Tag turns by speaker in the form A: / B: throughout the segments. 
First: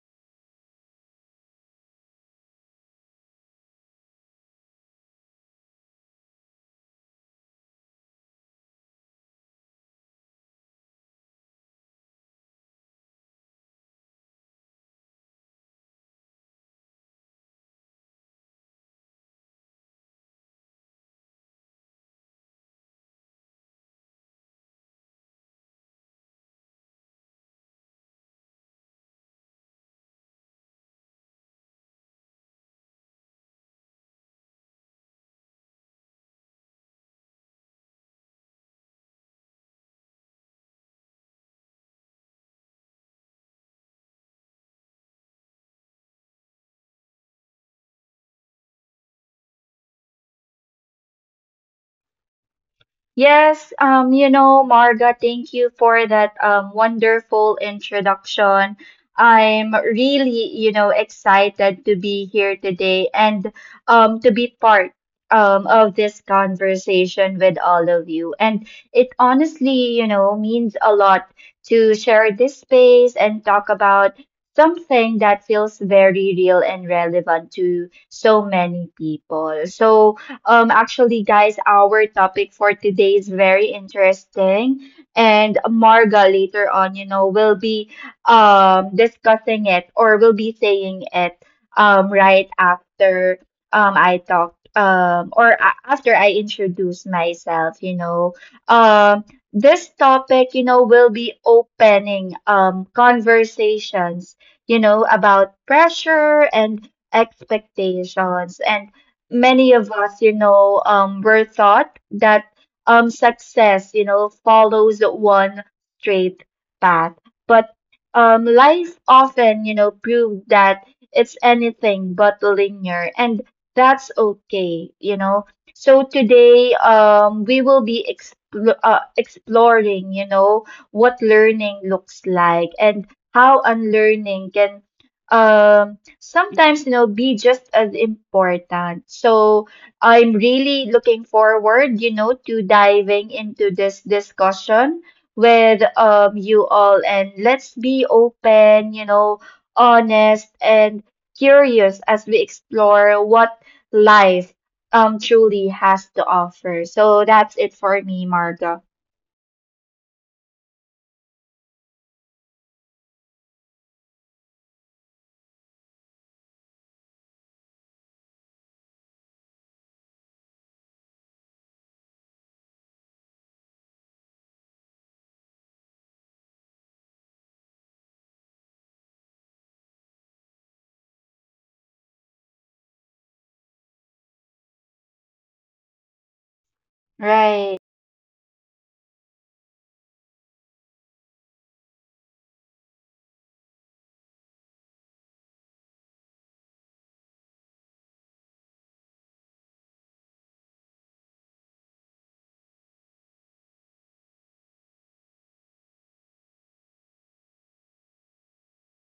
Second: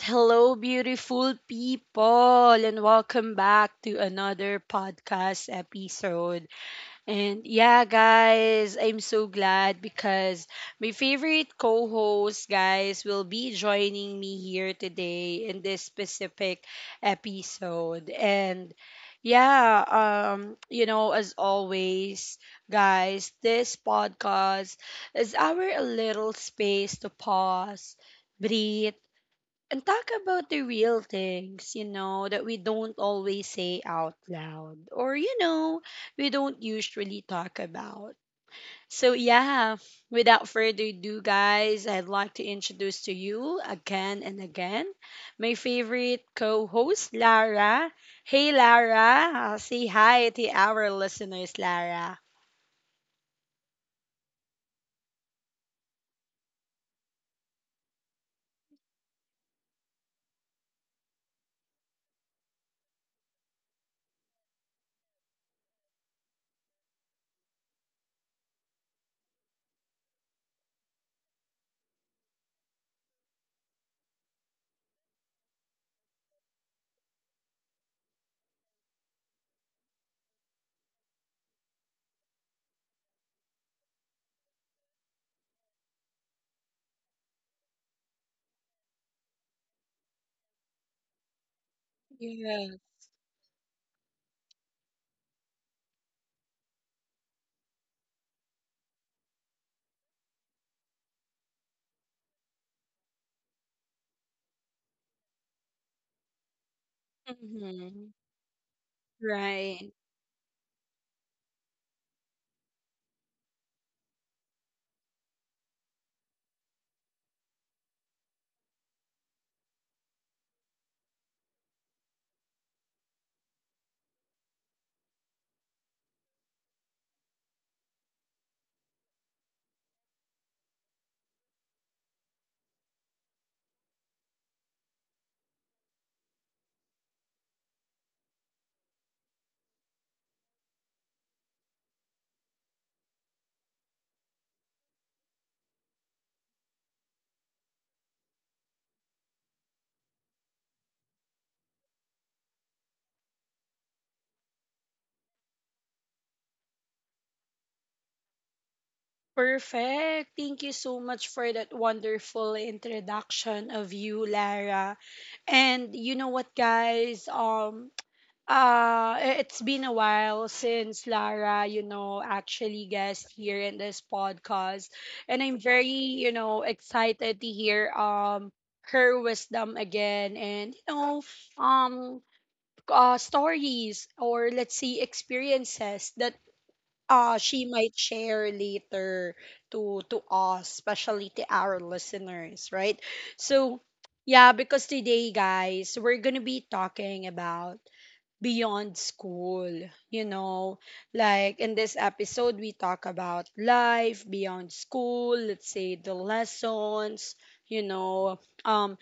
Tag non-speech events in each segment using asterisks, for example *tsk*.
A: Hello, beautiful people, and welcome back to another podcast episode. And yeah, guys, I'm so glad because my favorite co host, guys, will be joining me here today in this specific episode. And yeah, you know, as always, guys, this podcast is our little space to pause, breathe, and talk about the real things that we don't always say out loud or we don't usually talk about. So, yeah, without further ado, guys, I'd like to introduce to you again and again my favorite co host, Lara. Hey, Lara, say hi to our listeners, Lara.
B: Yes, Marga, thank you for that wonderful introduction. I'm really, you know, excited to be here today and to be part of this conversation with all of you. And it honestly, you know, means a lot to share this space and talk about something that feels very real and relevant to so many people. So, actually, guys, our topic for today is very interesting, and Marga later on, you know, will be discussing it or will be saying it right
A: Yeah.
B: after I talk or after I introduce myself. Um, this topic, you know, will be opening conversations, you know, about pressure and
A: Hmm.
B: expectations. And many
A: Right.
B: of us, you know, were taught that success, you know, follows one straight path. But life often, you know, proved that it's anything but linear, and that's okay. So today, we will be exploring, you know, what learning looks like and how unlearning can um sometimes, you know, be just as important. So I'm really looking forward, you know, to diving into this discussion with you all. And let's be open, you know, honest and curious as we explore what life truly has to offer. So that's it for me, Marga.
A: Perfect. Thank you so much for that wonderful introduction of you, Lara. And you know what, guys? It's been a while since Lara, you know, actually guest here in this podcast, and I'm very, you know, excited to hear her wisdom again, and um. Stories or let's say experiences that she
B: Right.
A: might share later to us, especially to our listeners, right? So yeah, because today guys we're gonna be talking about beyond school, you know, like in this episode we talk about life beyond school, let's say the lessons, you know, um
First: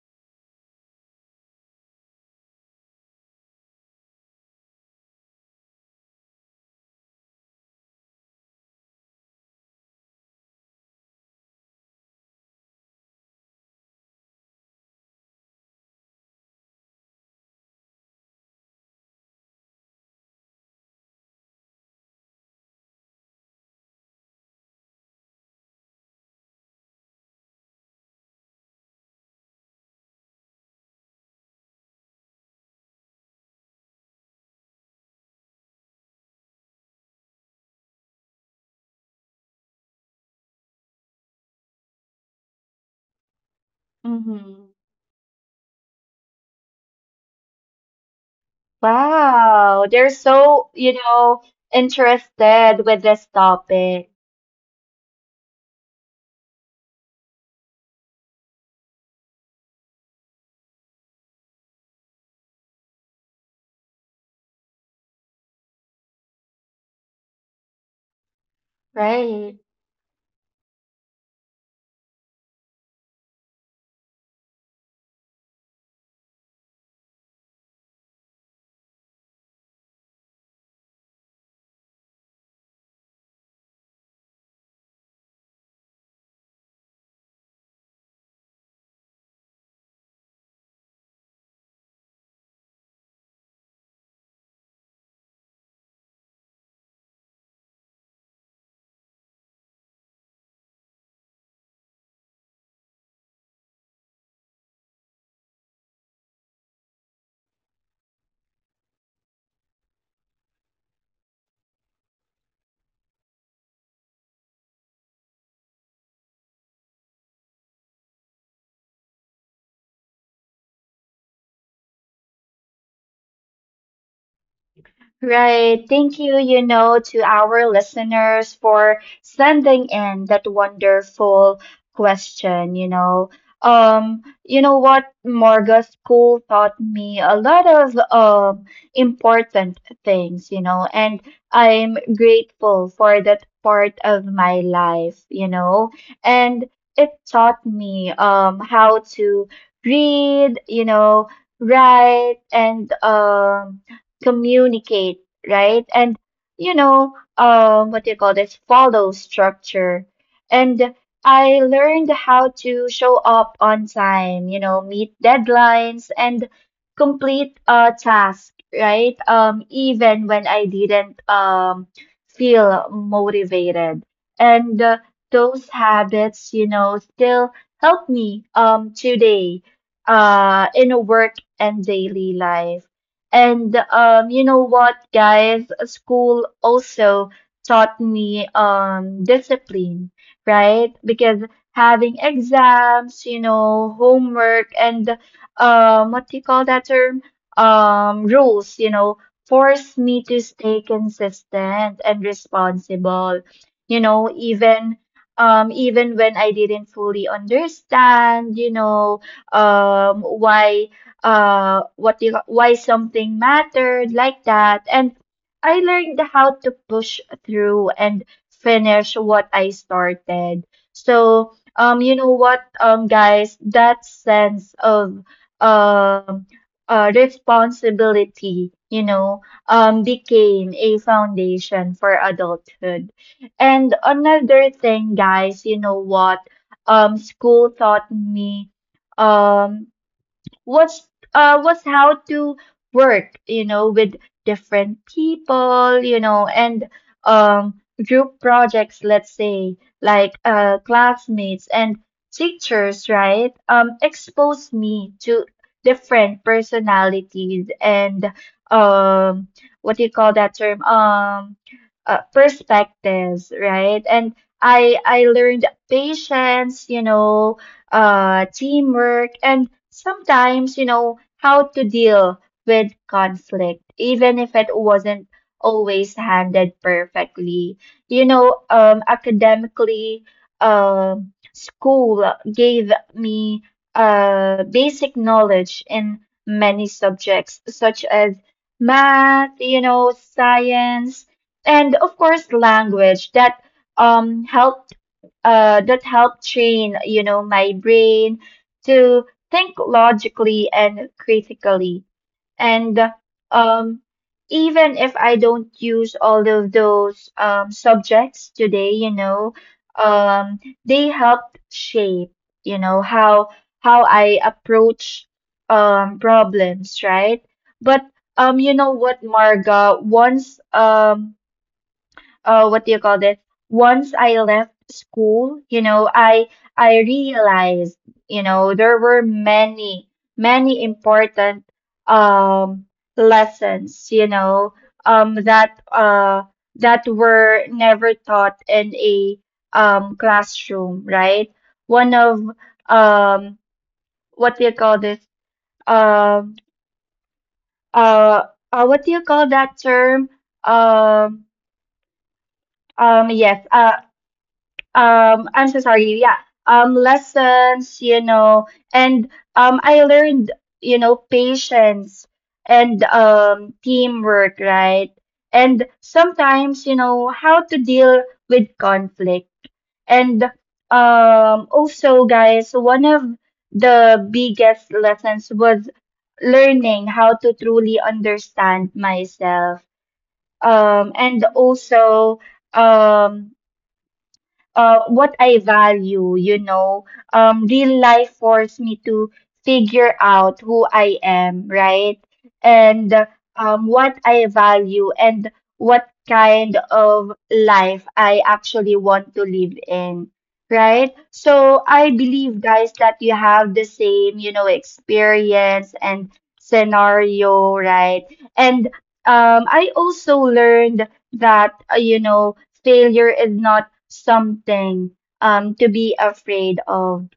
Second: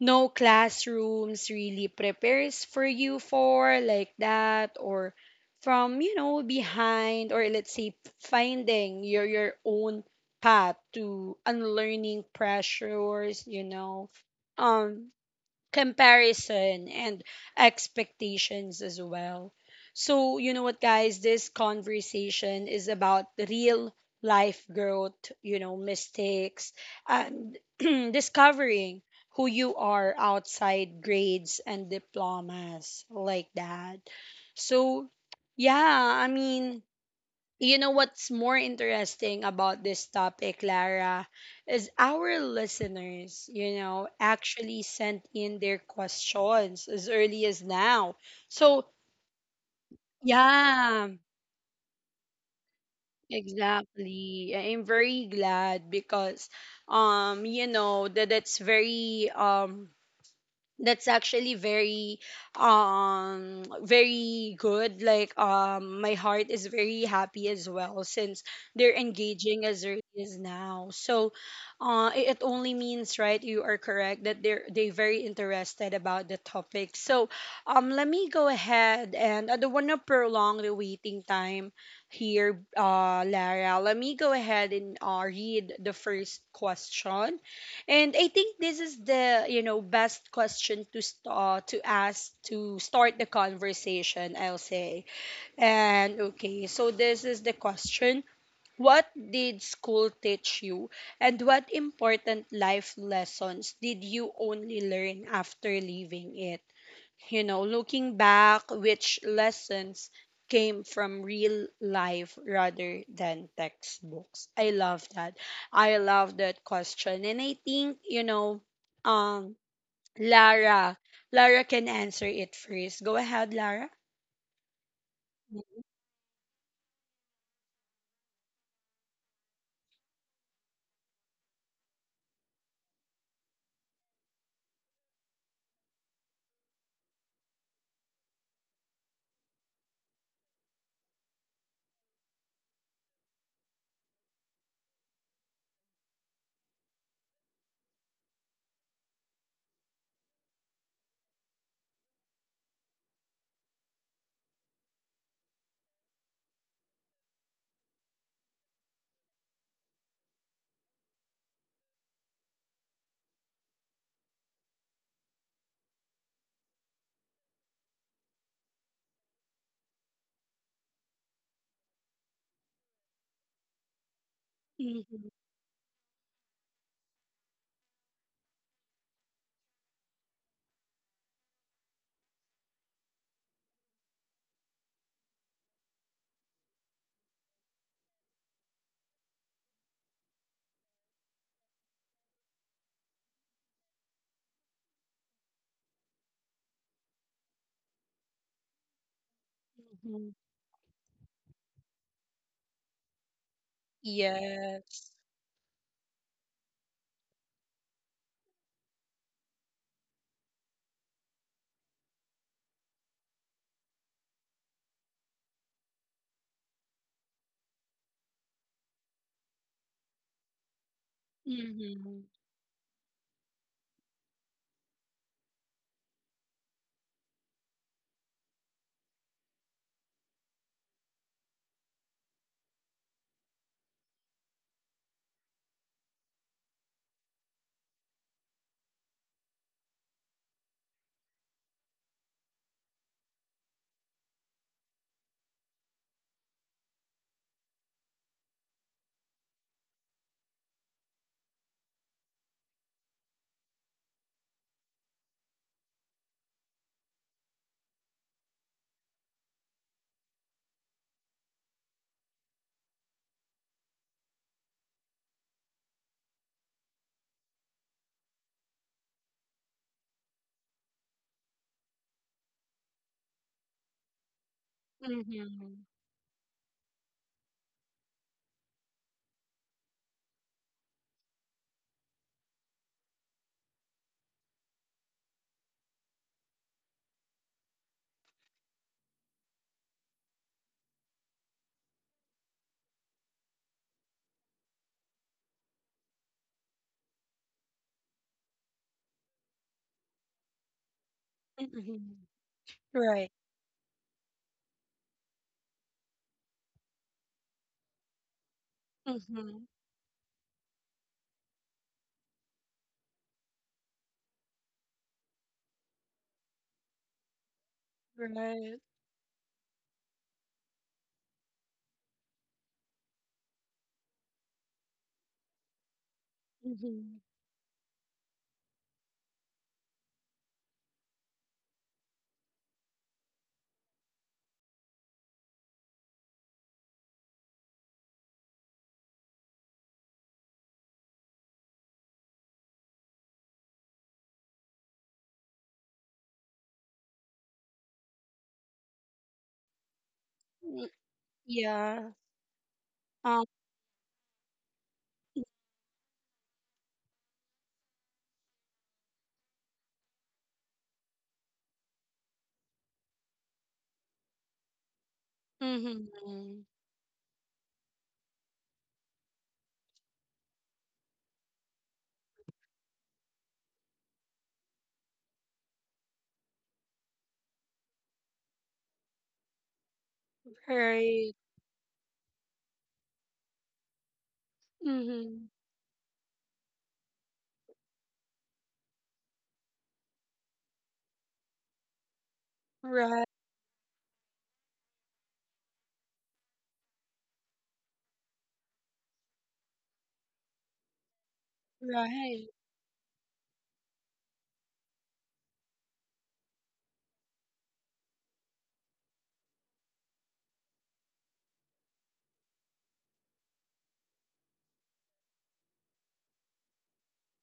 A: no classrooms really prepares for you for like that, or from you know behind, or let's say finding your own path to unlearning pressures, um comparison and expectations as well. So, you know what, guys, this conversation is about real life growth, you know, mistakes, and *clears throat* discovering who you are outside grades and diplomas like that. So, yeah, I mean, you know what's more interesting about this topic, Lara, is our listeners, you know,
B: Mm-hmm.
A: actually sent in their questions as early as now. So,
B: Wow, they're so, you
A: yeah,
B: know, interested with this topic,
A: exactly. I'm very glad because you know, that it's very that's actually very good, like my heart is very happy as well since they're
B: right?
A: engaging as early as now. So it only means, right, you are correct that they're they very interested about the topic. So let me go ahead, and I don't want to prolong the waiting time here. Uh, Lara, let me go ahead and read the first question, and I think this is the, you know, best question to to ask to start the conversation, I'll say. And okay, so this is the question: What did school teach you, and what important life lessons did you only learn after leaving it? You know, looking back, which lessons came from real life rather than textbooks. I love that. I love that question. And I think, you know, um, Lara, Lara can answer it first. Go ahead, Lara.
B: Right. Thank you, you know, to our listeners for sending in that wonderful question. You know what, Morga, school taught me a lot of important things, you know, and I'm grateful for that part of my life. And it taught me how to read, you know, write and communicate, right? And you know, what do you call this? Follow structure. And I learned how to show up on time, you know, meet deadlines and complete a task, right? Even when I didn't feel motivated. And
A: Mhm.
B: those habits, you know, still help me today in a work and daily life. And you know what, guys? School also taught me discipline, right? Because having exams, you know, homework, and what do you call that term? Rules, you know, forced me
A: Mhm.
B: to stay consistent and responsible. You know, even
A: Yes.
B: even when I didn't fully understand, you know, why what do you, why something mattered like that. And I learned how to push through and finish what I started. So, you
A: Mm-hmm.
B: know what, guys, that sense of um, responsibility, you know, became a foundation for adulthood. And another thing, guys, you know what? School taught me um what's what's how to work, you know, with different people, you know, and um group projects, let's say, like classmates and teachers, right? Expose me to different personalities and um, what do you call that term perspectives, right? And I learned patience, you know, teamwork, and sometimes, you know, how to deal with conflict, even if it wasn't
A: Mm-hmm.
B: always handled perfectly. You know, academically, school gave me basic knowledge in many subjects, such as math, you know, science, and of course, language that helped that help train, you know, my brain to think logically and critically.
A: Mm-hmm.
B: And
A: Right.
B: um, even if I don't use all of those subjects today, you know,
A: Mm-hmm.
B: um, they helped shape, you know, how I approach problems, right? But you
A: Right.
B: know what, Marga, once what do you call this once I left school, you know, I
A: Mm-hmm.
B: realized, you know, there were many important um lessons, you know, um that uh that were never taught in a classroom, right? One of um, what do you call this um uh, what do you call that term um
A: Yeah. Um,
B: yes. I'm so sorry. Yeah, lessons, you know, and I learned, you know, patience and teamwork, right? And
A: mm-hmm.
B: sometimes, you know, how to deal with conflict. And also, guys, one of the biggest lessons was learning how to truly understand myself,
A: Right.
B: and also um what
A: Mm-hmm.
B: I value, you know. Real life forced me to figure out who I am, right? And
A: Right,
B: what I value and what kind of life I actually want to live in, right? So I
A: right,
B: believe, guys, that you have the same, you know, experience and scenario, right? And I also learned that, you know, failure is not something to be afraid of,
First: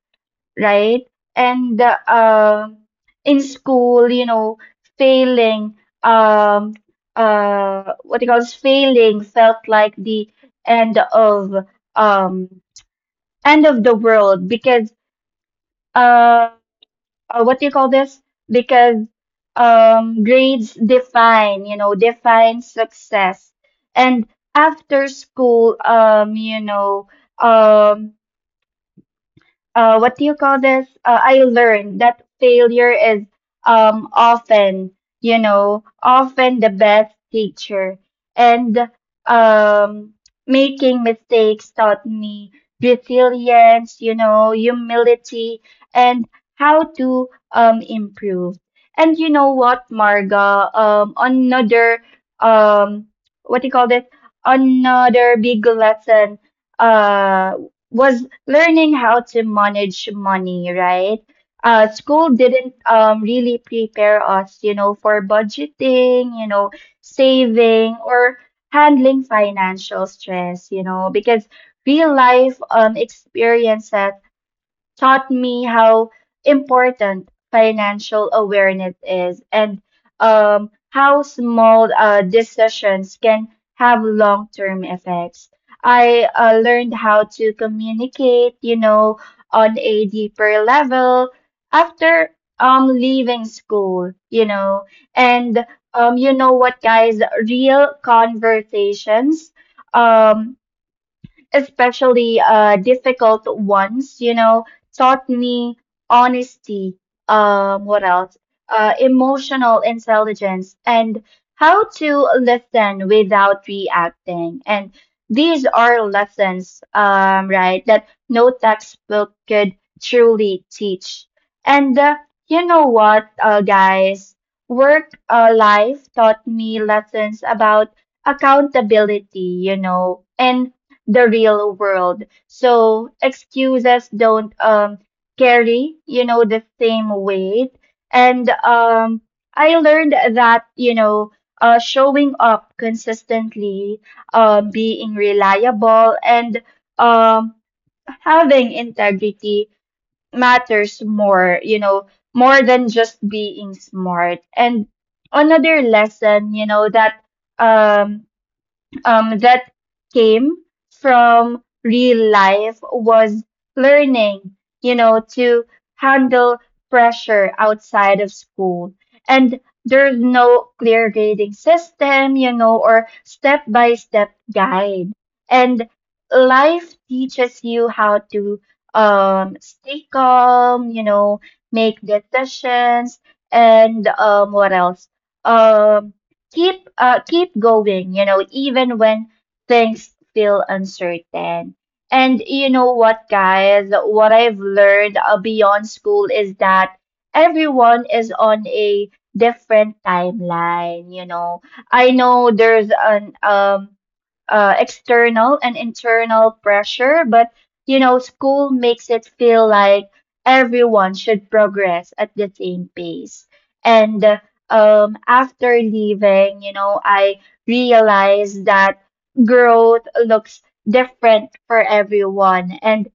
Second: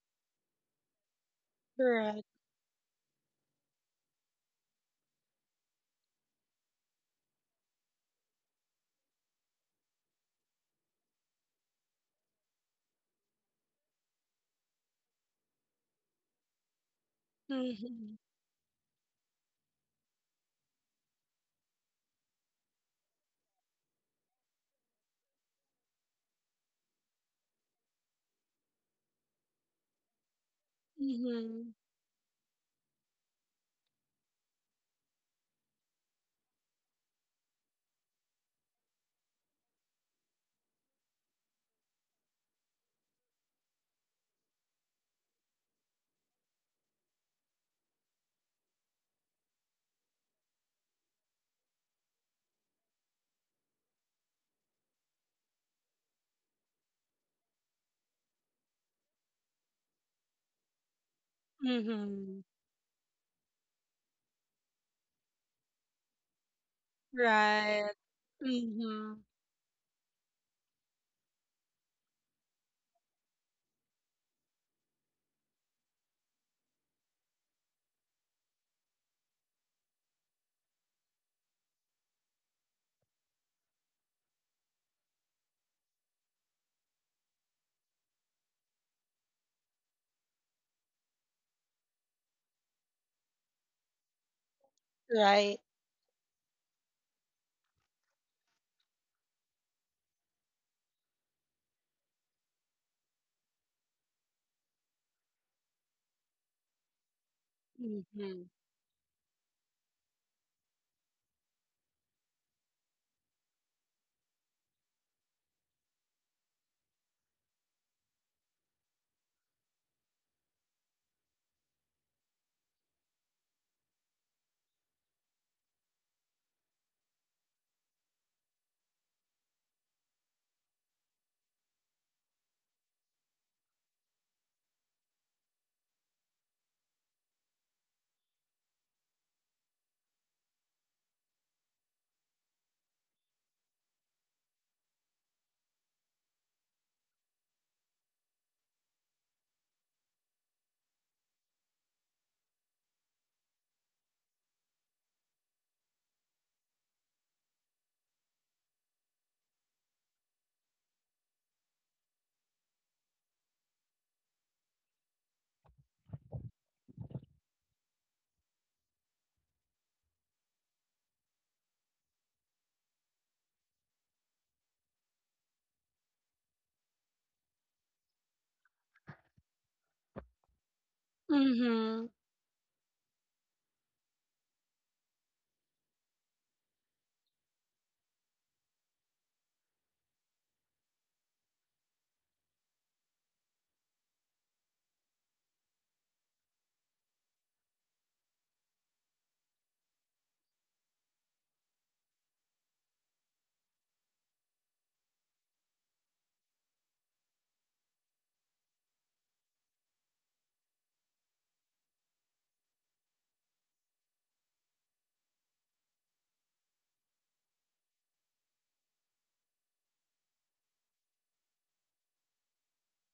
B: right? And
A: right.
B: in school, you know, failing um what do you call this? Failing felt like the end of um end of the world because uh what do you call
A: Mm-hmm.
B: this? Because grades define, you know, define success. And after school, you know, um what do you call this? I
A: Mm-hmm.
B: learned that failure is often, you know, often the best teacher. And um, making mistakes taught me resilience, you know, humility, and how to improve. And you know what, Marga? Another, um, what do you call this? Another big lesson uh, was learning how to manage money, right? School
A: Mm-hmm.
B: didn't really prepare us, you know, for budgeting, you know,
A: Right.
B: saving or
A: Mm-hmm.
B: handling financial stress, you know, because real life experiences taught me how important financial awareness is and how small decisions can have long term effects. I learned how to communicate, you know, on a deeper level after leaving school, you know,
A: Right.
B: and you know what, guys, real conversations. Um, Especially difficult ones, you know, taught me honesty, what else?
A: Mm-hmm.
B: Emotional intelligence and how to listen without reacting. And these are lessons, right, that no textbook could truly teach. And you know what, guys? Work life taught me lessons about accountability, you know, and the real world. So excuses don't carry, you know, the same weight. And I learned that, you know, showing up consistently, being reliable and um having integrity matters more, you know, more than just being smart. And another lesson, you know, that um that came from real life was learning, you know, to handle pressure outside of school. And there's no clear grading system, you know, or step by step guide. And life teaches you how to stay calm, you know, make
A: Mm-hmm.
B: decisions, and what else? Um, Keep keep going, you know, even when things feel uncertain. And you know what, guys, what I've learned, beyond school is that everyone is on a different timeline, you know. I know there's an external and internal pressure, but you know, school makes it feel like everyone should progress at the same pace. And after leaving, you know, I realized that growth looks different for everyone, and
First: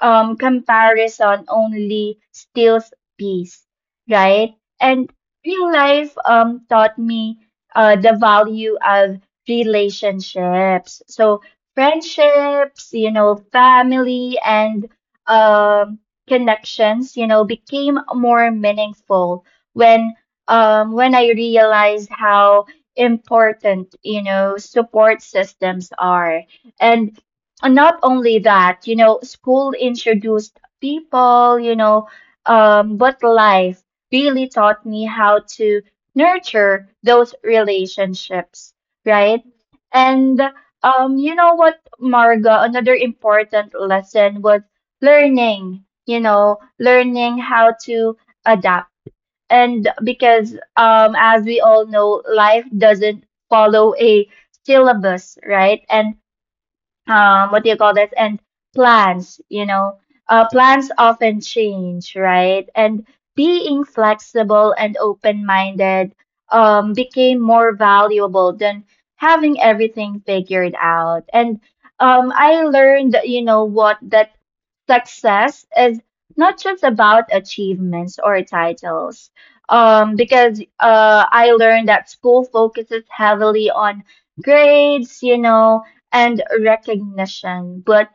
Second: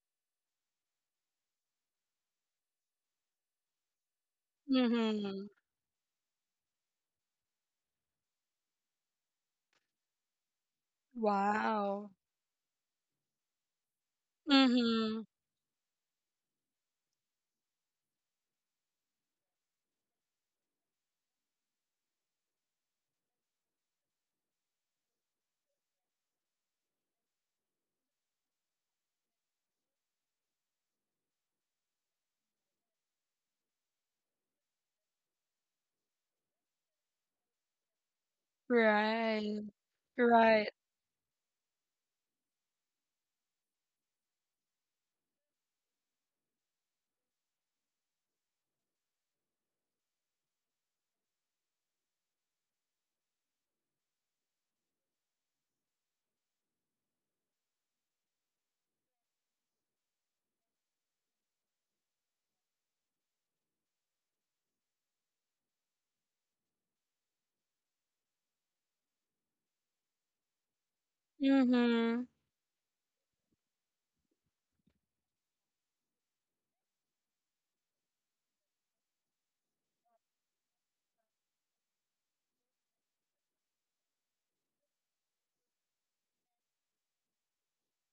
B: comparison only steals peace, right? And
A: Mm-hmm.
B: real life taught me the value of relationships. So
A: Wow.
B: friendships, you know, family and
A: Mm-hmm.
B: um, connections, you know, became more meaningful when when I realized how important, you know, support systems are. And not only that, you know, school introduced people, you know, but life really taught me how to nurture those relationships, right?
A: Right.
B: And
A: Right.
B: you know what, Marga, another important lesson was learning, you know, learning how to adapt. And because as we all know, life doesn't follow a syllabus, right? And what do you call this? And plans, you know, plans often change, right? And being flexible and open-minded became more valuable than having everything figured out. And
A: Mm-hmm.
B: I learned, you know, what that success is not just about achievements or titles. Because I learned that school focuses heavily on grades, you know, and recognition. But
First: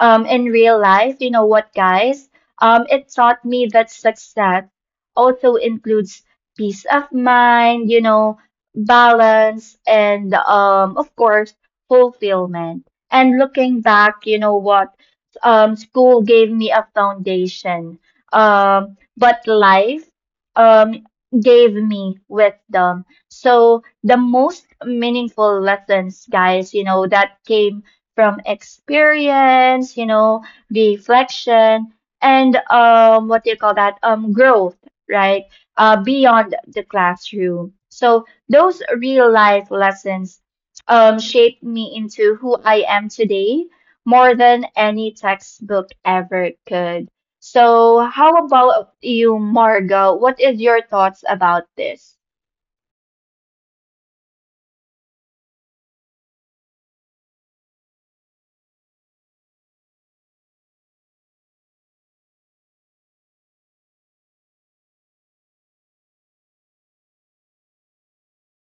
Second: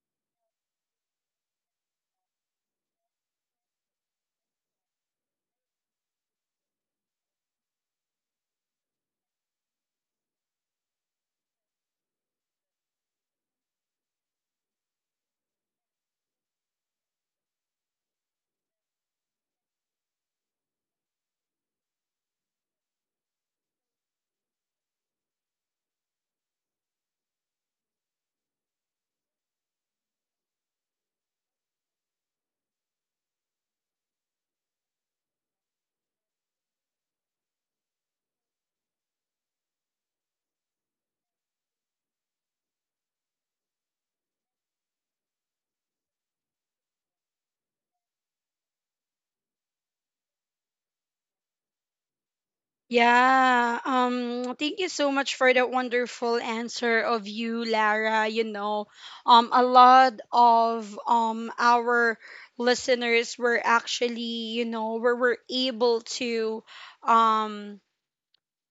B: in real life, you know what, guys? It taught me that success also includes peace of mind, you know, balance, and of course, fulfillment. And looking back, you know what? School gave me a foundation, but life um, gave me wisdom. So the most meaningful lessons, guys, you know, that came from experience, you know, reflection, and what do you call that? Growth, right? Beyond the classroom. So those real life lessons shaped me into who I am today more than any textbook ever could. So, how about you, Margo? What is your thoughts about this?
A: Yeah, thank you so much for that wonderful answer of you, Lara. You know, a lot of our listeners were actually, you know, were able to, um,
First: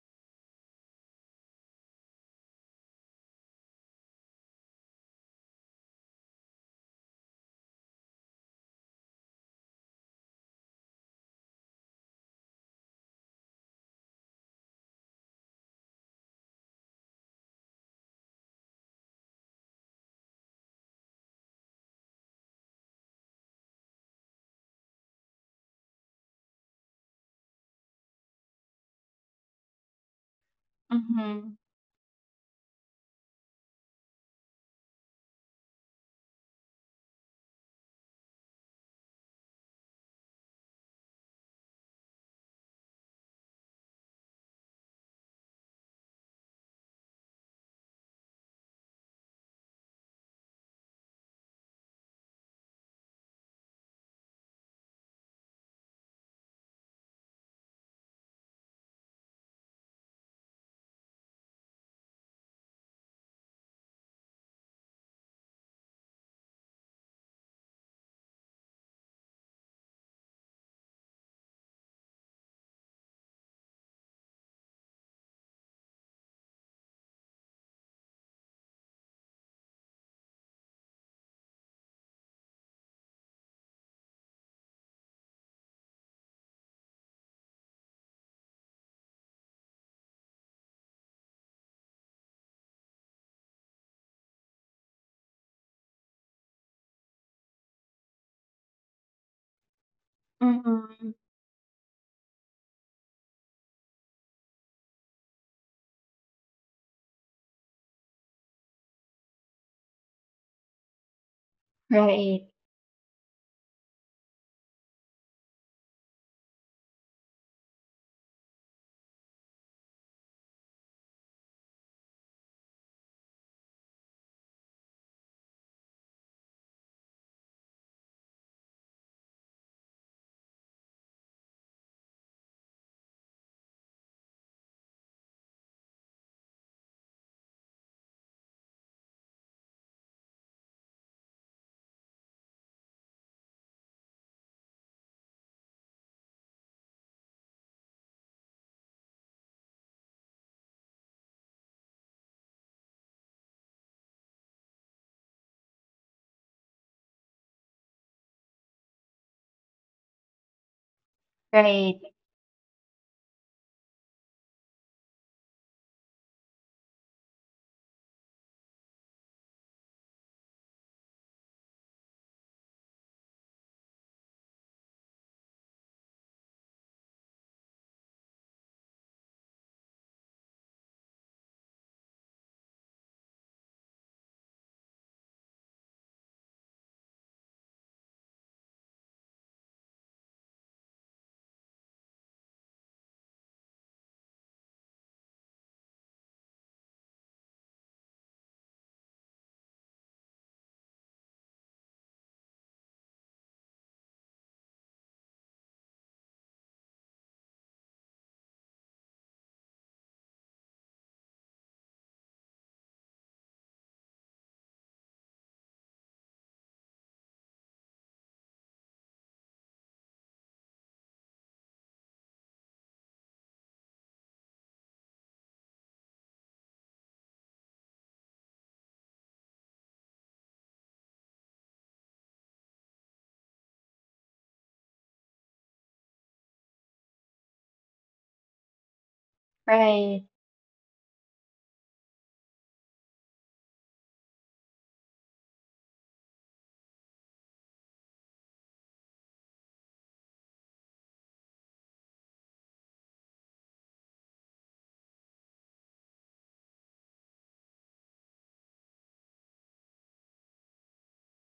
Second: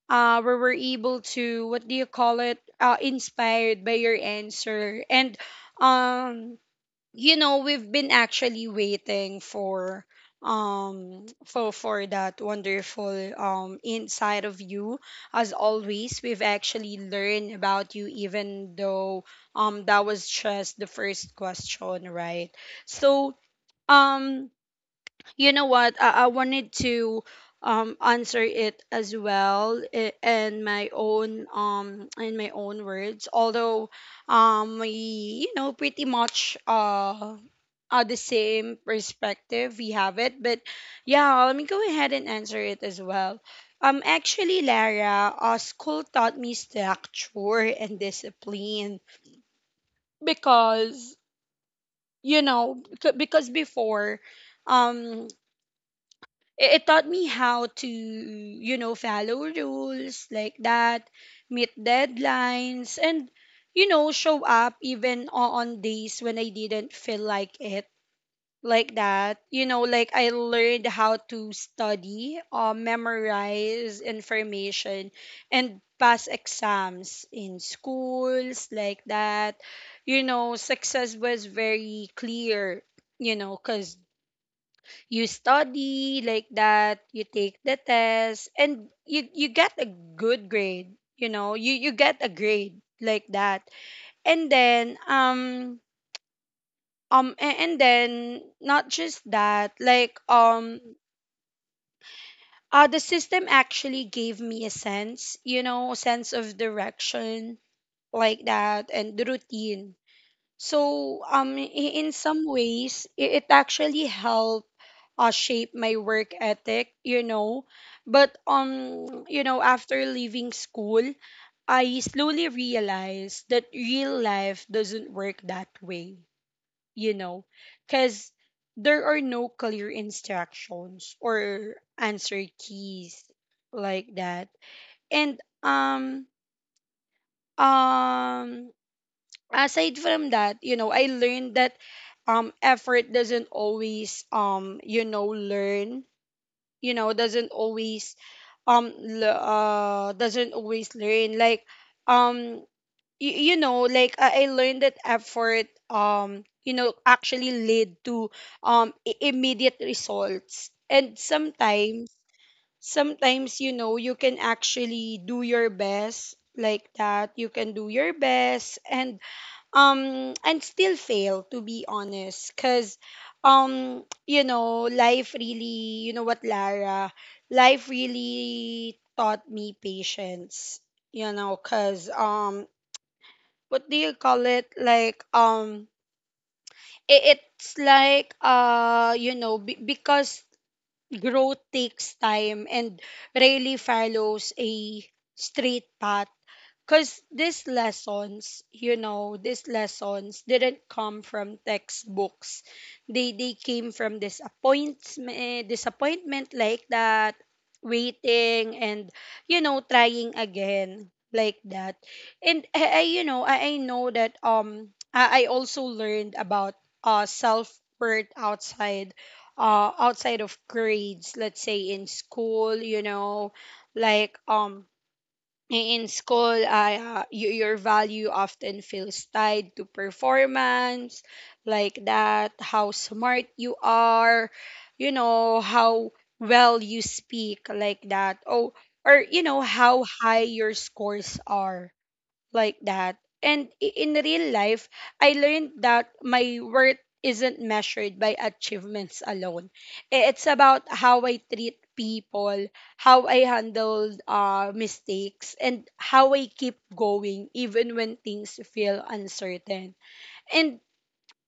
A: were able to, what do you call it, uh, inspired by your answer, and um, you know, we've been actually waiting for for that wonderful inside of you. As always, we've actually learned about you, even though that was just the first question, right? So um you know what? I wanted to answer it as well
B: Mm-hmm.
A: in my own words. Although we, you know, pretty much are the same perspective we have it, but yeah, let me go ahead and answer it as well. Actually, Lara, school taught me structure and discipline because, you know, because before um it taught me how to, you know, follow rules like that, meet deadlines, and you know show up even on days when I didn't feel like it, like that. You know, like I learned how to study, memorize information and pass exams in schools like that. You know, success was very clear, you know, because you study like that, you take the test, and you get a good grade. You know, you get a grade like that. And then and then not just that, like
B: Mm-hmm.
A: the system actually gave me a sense, you know, sense of direction like that, and the routine. So in some
B: Right.
A: ways it actually helped shape my work ethic, you know. But you know, after leaving school, I slowly realized that real life doesn't work that way, you know, because there are no clear instructions or answer keys like that. And um aside from that, you know, I learned that effort doesn't always you know learn, you know, doesn't always l- doesn't always learn, like um you know, like I learned that effort, you know, actually lead to immediate results, and
B: Right.
A: sometimes, sometimes, you know, you can actually do your best like that, you can do your best, and still fail, to be honest, because you know, life really, you know what, Lara, life really taught me patience, you know, because what do you call it like I- it's like, you know, because growth takes time and rarely follows a straight path, because these lessons, you know, these lessons didn't come from textbooks. They came from disappointment, disappointment like that, waiting and you know trying again like that. And I you know I know that I also learned about self worth outside outside of grades. Let's say in school, you know, like in school, your value often feels tied to performance, like that, how smart you are, you know, how well you speak, like that, oh, or you know how
B: Right.
A: high your scores are like that. And in real life, I learned that my worth isn't measured by achievements alone. I- It's about how I treat people, how I handle mistakes, and how I keep going even when things feel uncertain. And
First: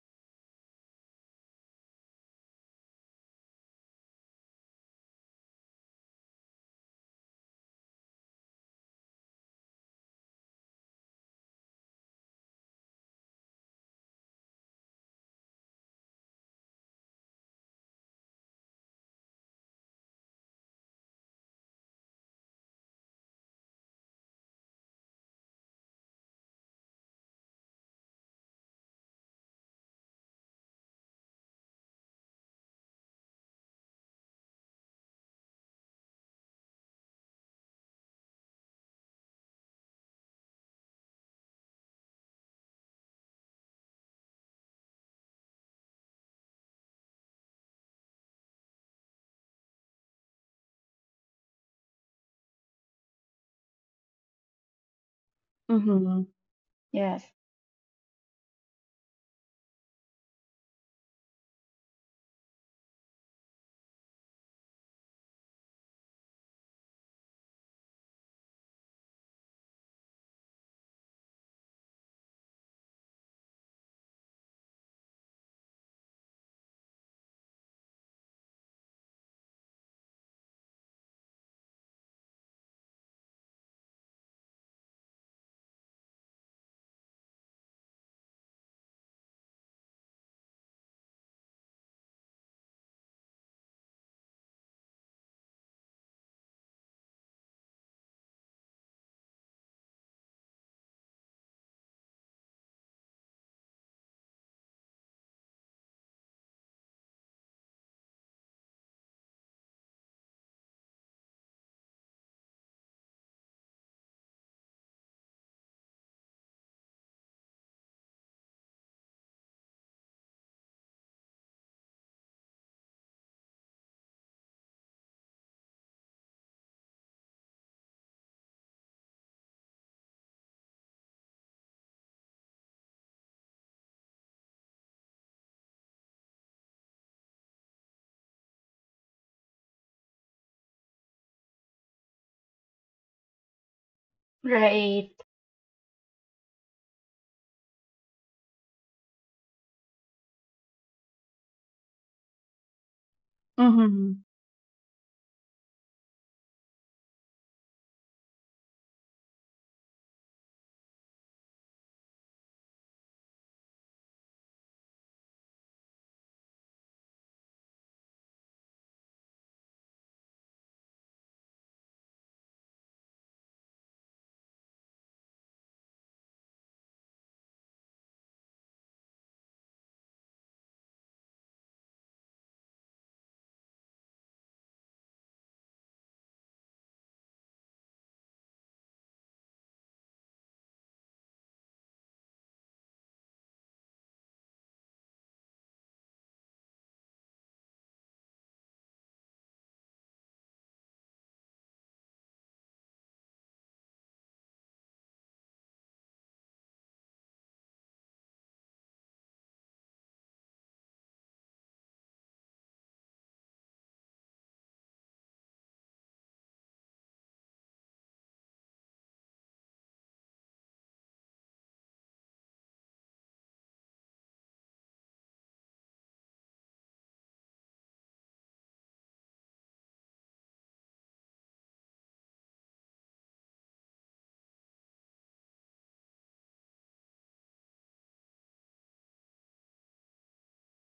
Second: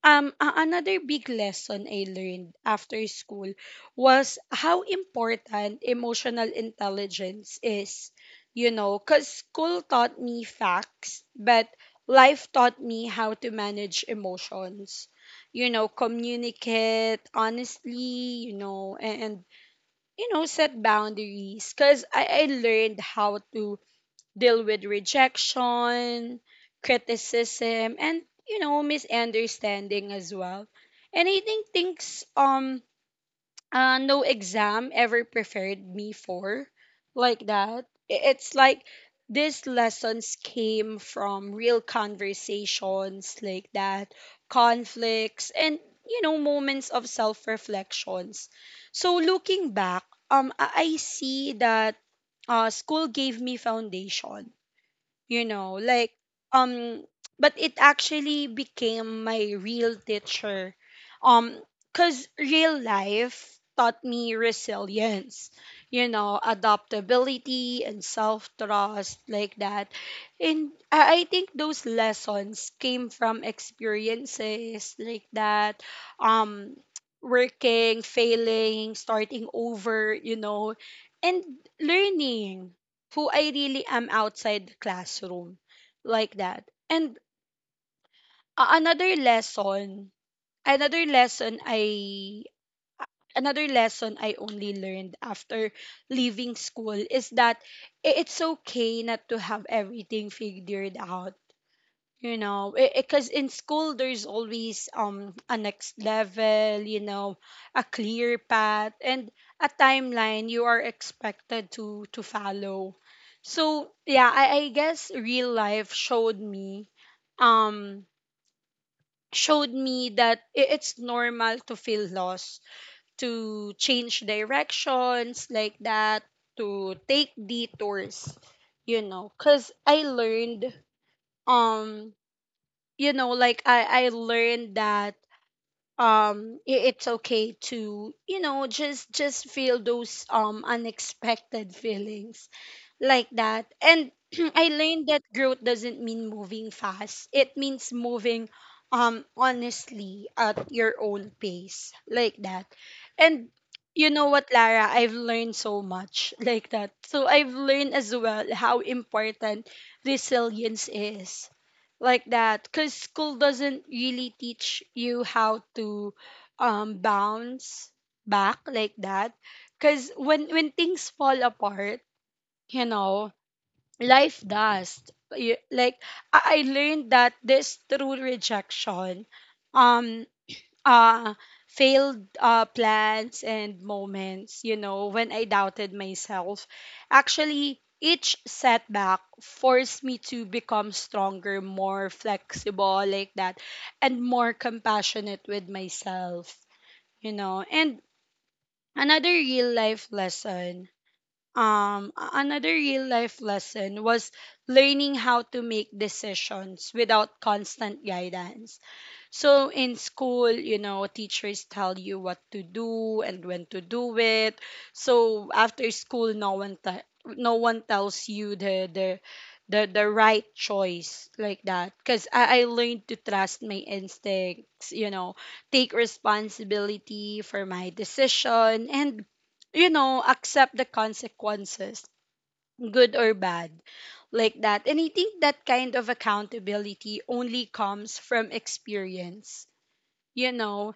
A: another big lesson I learned after school was how important emotional intelligence is. You know, because school taught me facts, but life taught me how to manage emotions. You know, communicate honestly, you know, and you know, set boundaries. Because I learned how to deal with rejection, criticism, and you know misunderstanding as well. And I think things, no exam ever prepared me for, like that. I- It's like these lessons came from real conversations like that, conflicts, and you know moments of self reflections. So looking back, I see that school gave me foundation, you know, like
B: Mm-hmm.
A: um
B: Yes.
A: but it actually became my real teacher, um cuz real life taught me resilience, you know, adaptability and self trust like that, and I think those lessons came from experiences like that, um working, failing, starting over, you know, and learning who I really am outside the classroom like that. And a- another lesson, another lesson I another lesson I only learned after leaving school is that I- it's okay not to have everything figured out, you know, because in school there's always a next level, you know, a clear path and a timeline you are expected to follow. So yeah, I guess real life showed me, um showed me that I- it's normal to feel lost, to change directions like that, to take detours, you know, because I learned um you know, like I learned that I- it's okay to, you know, just feel those unexpected feelings like that. And *clears throat* I
B: Right.
A: learned that growth doesn't mean moving fast. It means moving honestly at your own pace like that. And
B: Mm-hmm.
A: you know what, Lara, I've learned so much *laughs* like that. So I've learned as well how important resilience is like that, cuz school doesn't really teach you how to bounce back like that, cuz when things fall apart, you know, life does. You- like I learned that this through rejection, um uh failed plans and moments, you know, when I doubted myself. Actually, each setback forced me to become stronger, more flexible like that, and more compassionate with myself, you know. And another real life lesson, was learning how to make decisions without constant guidance. So in school, you know, teachers tell you what to do and when to do it. So after school, no one tells you the the right choice like that. Cause I learned to trust my instincts, you know, take responsibility for my decision and, you know, accept the consequences, good or bad, like that. And I think that kind of accountability only comes from experience, you know.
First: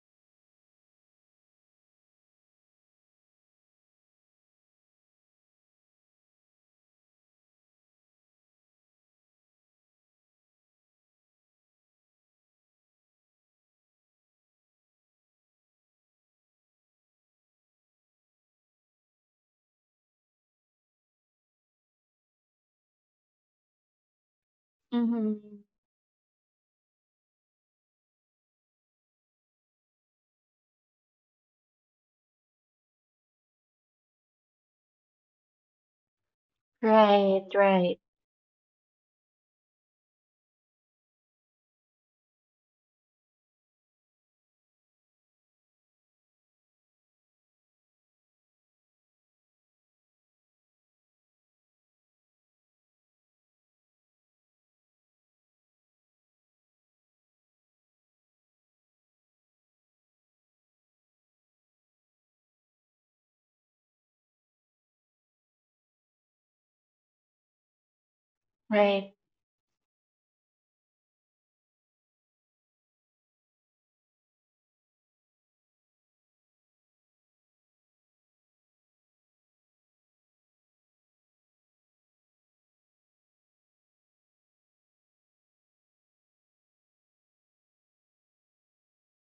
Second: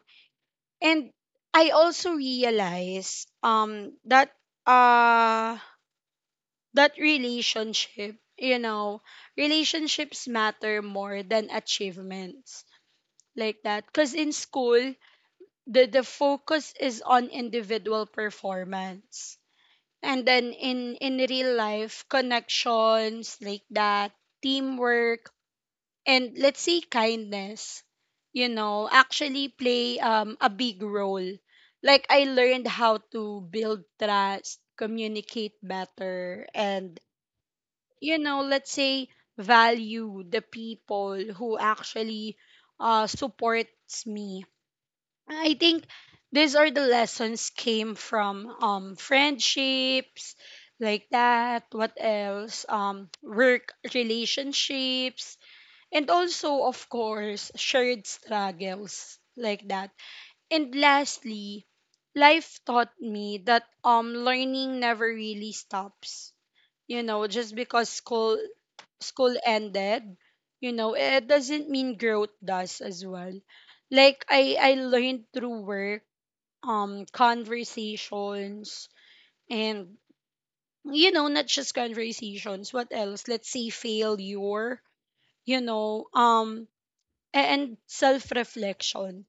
A: And I also realize that uh that relationship you know relationships matter more than achievements, like that, because in school the focus is on individual performance, and then in real life connections, like that, teamwork
B: Mm-hmm.
A: and, let's say, kindness, you know, actually play a big role. Like, I learned how to build trust, communicate better, and,
B: Right. Right.
A: you know, let's say value the people who actually supports me. I think these are the lessons came from friendships, like that, what else, work relationships, and also, of course, shared struggles, like that. And lastly, life taught me that learning never really stops. You know, just because school
B: Right.
A: school ended, you know, it doesn't mean growth does as well. Like, I learned through work, conversations, and, you know, not just conversations, what else? Let's say failure, you know, and self reflection,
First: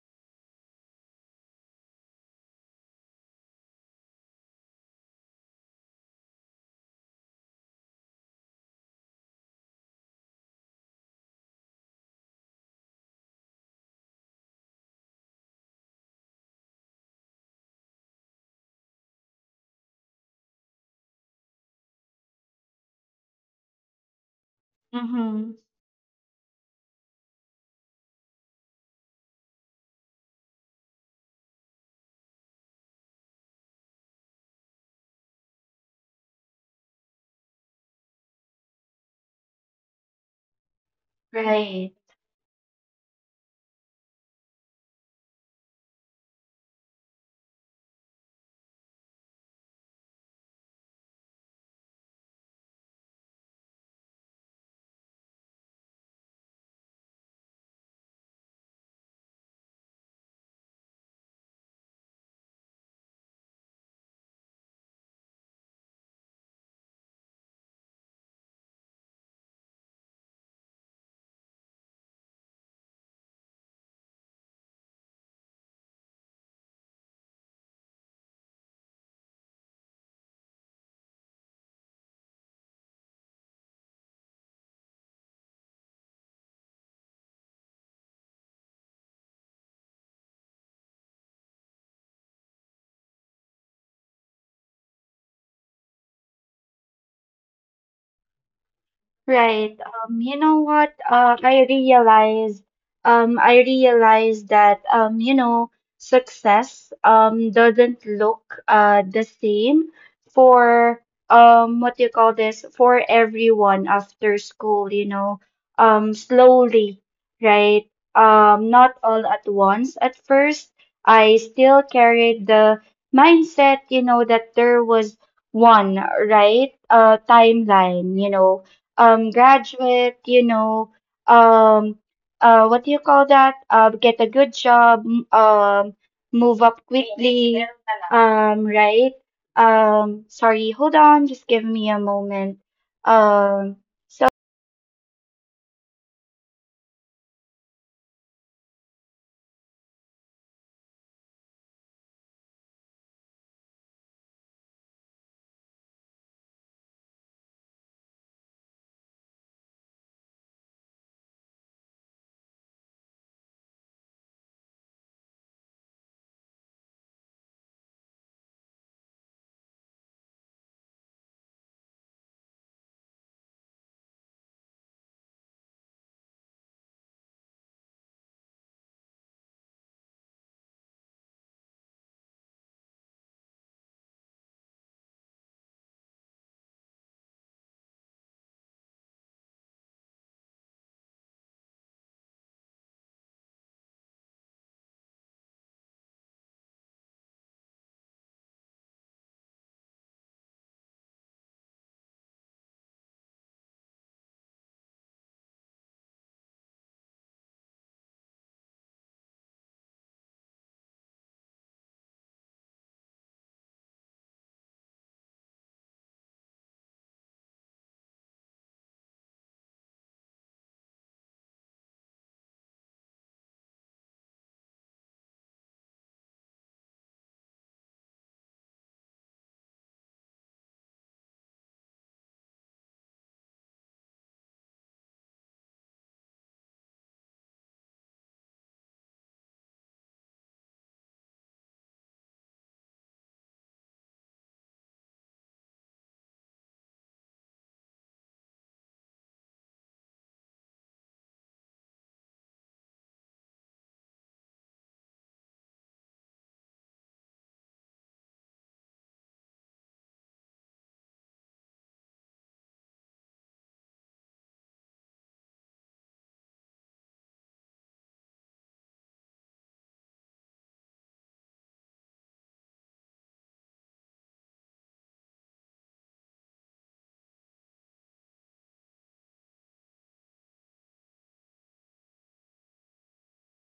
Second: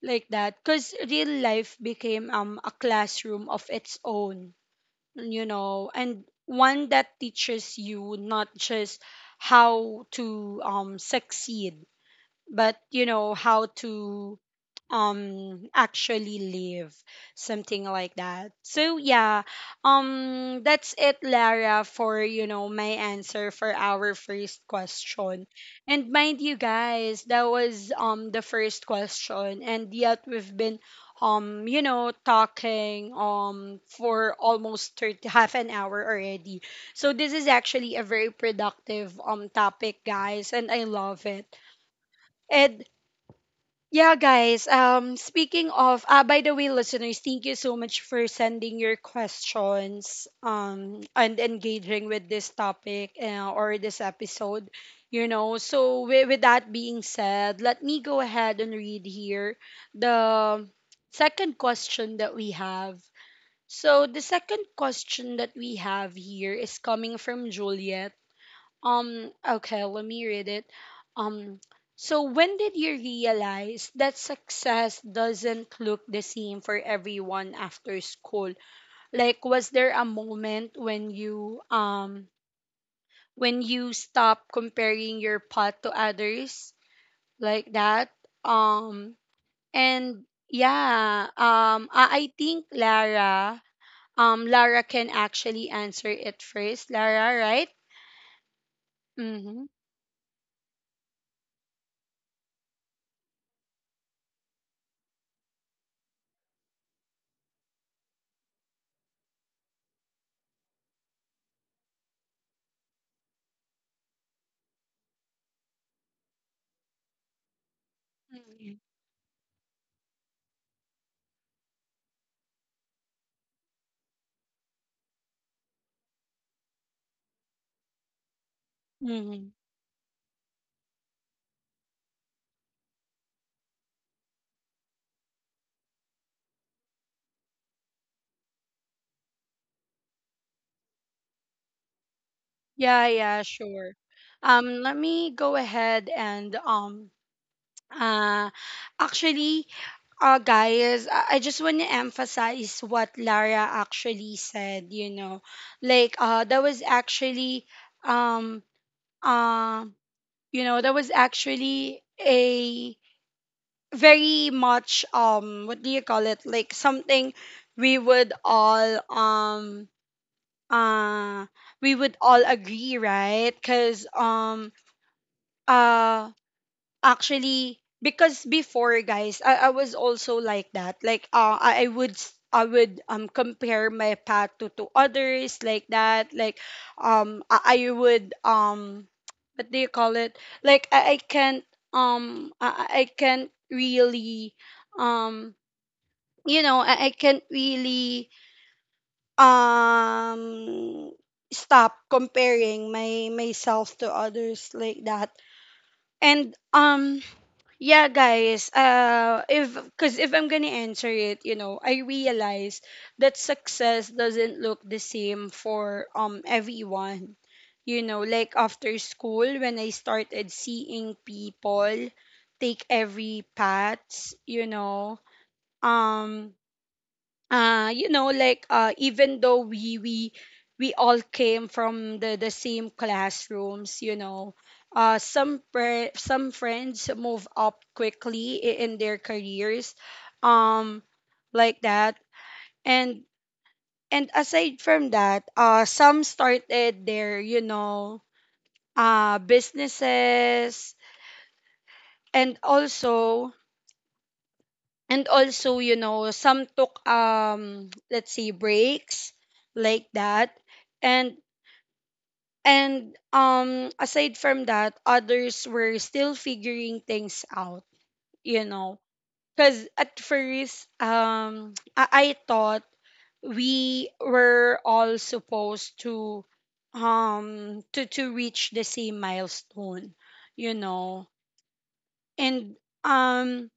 A: like that, because real life became a classroom of its own, you know, and one that teaches you not just how to succeed but, you know, how to actually live, something like that. So yeah, that's it, lara, for, you know, my answer for our first question.
B: Mm-hmm.
A: And mind you guys, that was the first question, and yet we've been you know talking for almost 30, half an hour already. So this is actually a very productive topic, guys, and I love it.
B: Right.
A: And yeah, guys. Speaking of, by the way, listeners, thank you so much for sending your questions and engaging with this topic, or this episode. You know, so with that being said, let me go ahead and read here the second question that we have. So the second question that we have here is coming from Juliet. Okay, let me read it. Um, so, when did you realize that success doesn't look the same for everyone after school? Like, was there a moment when you when you stop comparing your path to others, like that? Um, and yeah, I think Lara, Lara can actually answer it first. Lara, right? Mm-hmm.
B: Right. You know what? I realized that, you know, success, doesn't look, the same for, what do you call this? For everyone after school, you know, slowly, right? Not all at once. At first, I still carried the mindset, you know, that there was one, right? Timeline, you know,
A: Mm-hmm.
B: graduate, you know, um, what do you call that? Get a good job, move up quickly, right? Sorry, hold on, just give me a moment.
A: Yeah, yeah,
B: Um,
A: sure. Let me go ahead and uh actually, guys, I just want to emphasize what Lara actually said, you know. Like, that was actually um uh you know, that was actually a very much, what do you call it, like something we would all um uh we would all agree, right? Cuz uh actually, because before, guys, I was also like that. Like, I would compare my path to others, like that, like I would *tsk* what do you call it, like I can't I can't really um you know, I can't really um stop comparing my myself to others, like that. And yeah, guys. If, because if I'm gonna answer it, you know, I realize that success doesn't look the same for everyone. You know, like after school, when I started seeing people take every path, you know, um, you know, like, even though we all came from the same classrooms, you know, some friends move up quickly in their careers, um like that. and and aside from that, some started their, you know, businesses. And also, and also, you know, some took, let's say, breaks, like that. and and aside from that, others were still figuring things out, you know, because at first I thought we were all supposed to reach the same milestone, you know. And um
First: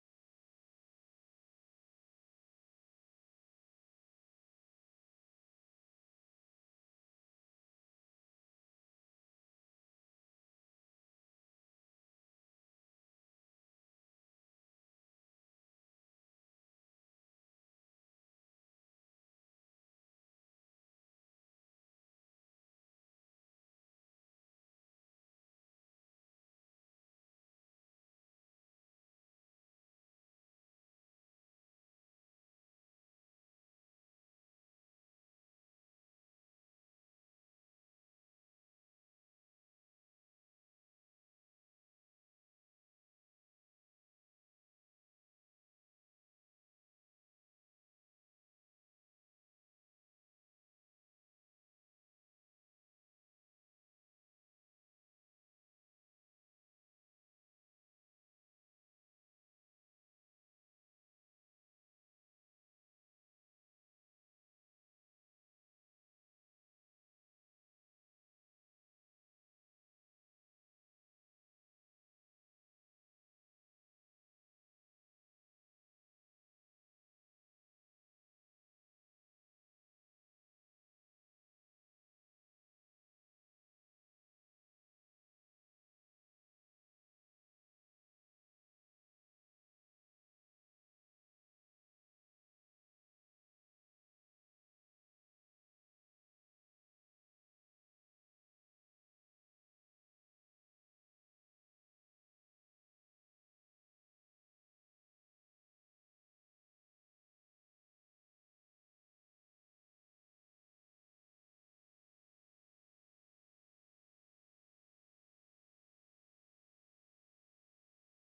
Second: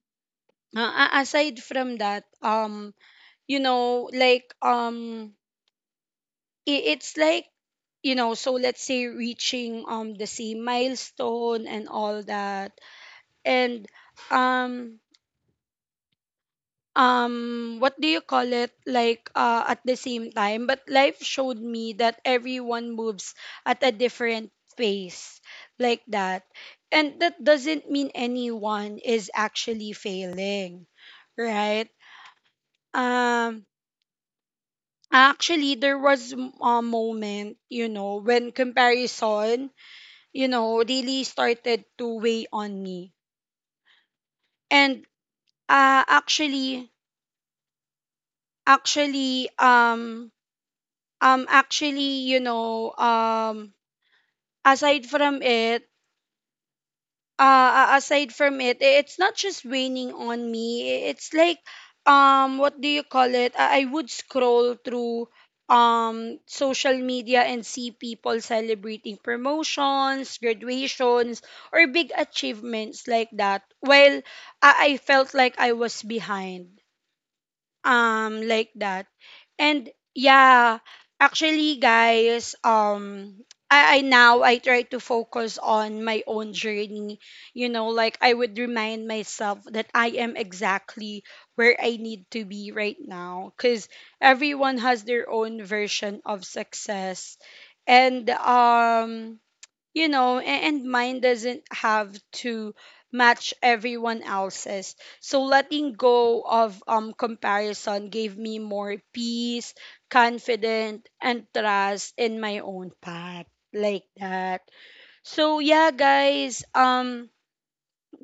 A: aside from that, you know, like, it's like, you know, so let's say reaching the same milestone and all that. And um what do you call it, like, at the same time, but life showed me that everyone moves at a different pace, like that, and that doesn't mean anyone is actually failing, right. um Actually, there was a moment, you know, when comparison, you know, really started to weigh on me. And, uh, actually, actually, actually, you know, aside from it, aside from it, it's not just weighing on me, it's like, what do you call it, I would scroll through social media and see people celebrating promotions, graduations, or big achievements, like that, while I felt like I was behind, like that. And yeah, actually, guys, I now I try to focus on my own journey. You know, like, I would remind myself that I am exactly where I need to be right now, because everyone has their own version of success. And you know, and mine doesn't have to match everyone else's. So letting go of comparison gave me more peace, confidence, and trust in my own path, like that. So yeah, guys,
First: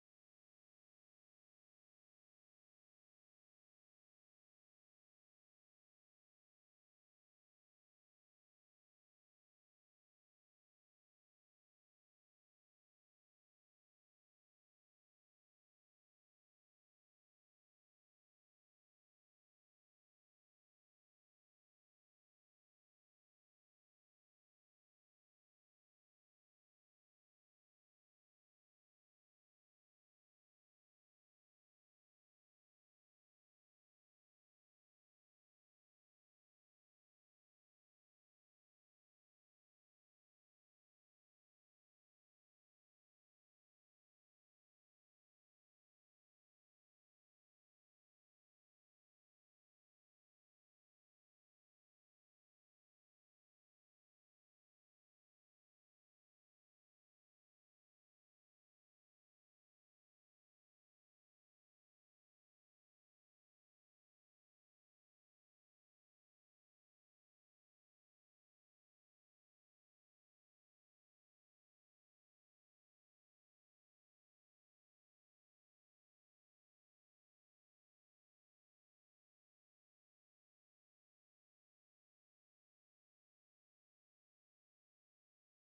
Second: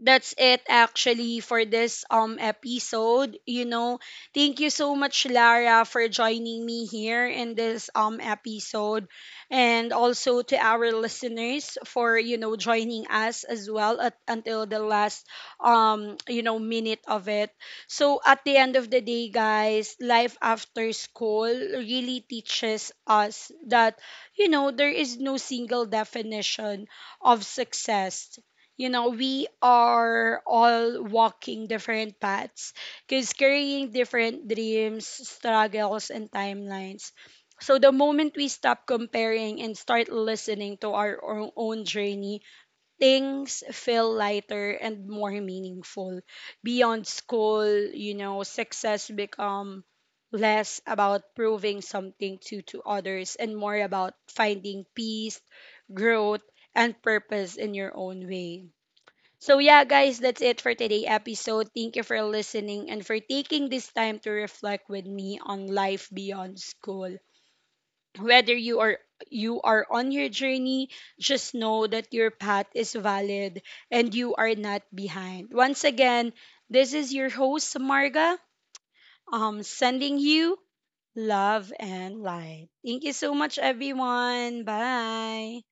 A: that's it actually for this episode. You know, thank you so much, Lara, for joining me here in this episode, and also to our listeners for, you know, joining us as well at until the last you know minute of it. So at the end of the day, guys, life after school really teaches us that, you know, there is no single definition of success. You know, we are all walking different paths because carrying different dreams, struggles, and timelines. So the moment we stop comparing and start listening to our own journey, things feel lighter and more meaningful. Beyond school, you know, success become less about proving something to others and more about finding peace, growth, and purpose in your own way. So, yeah, guys, that's it for today's episode. Thank you for listening and for taking this time to reflect with me on life beyond school. Whether you are on your journey, just know that your path is valid and you are not behind. Once again, this is your host, Marga, sending you love and light. Thank you so much, everyone. Bye.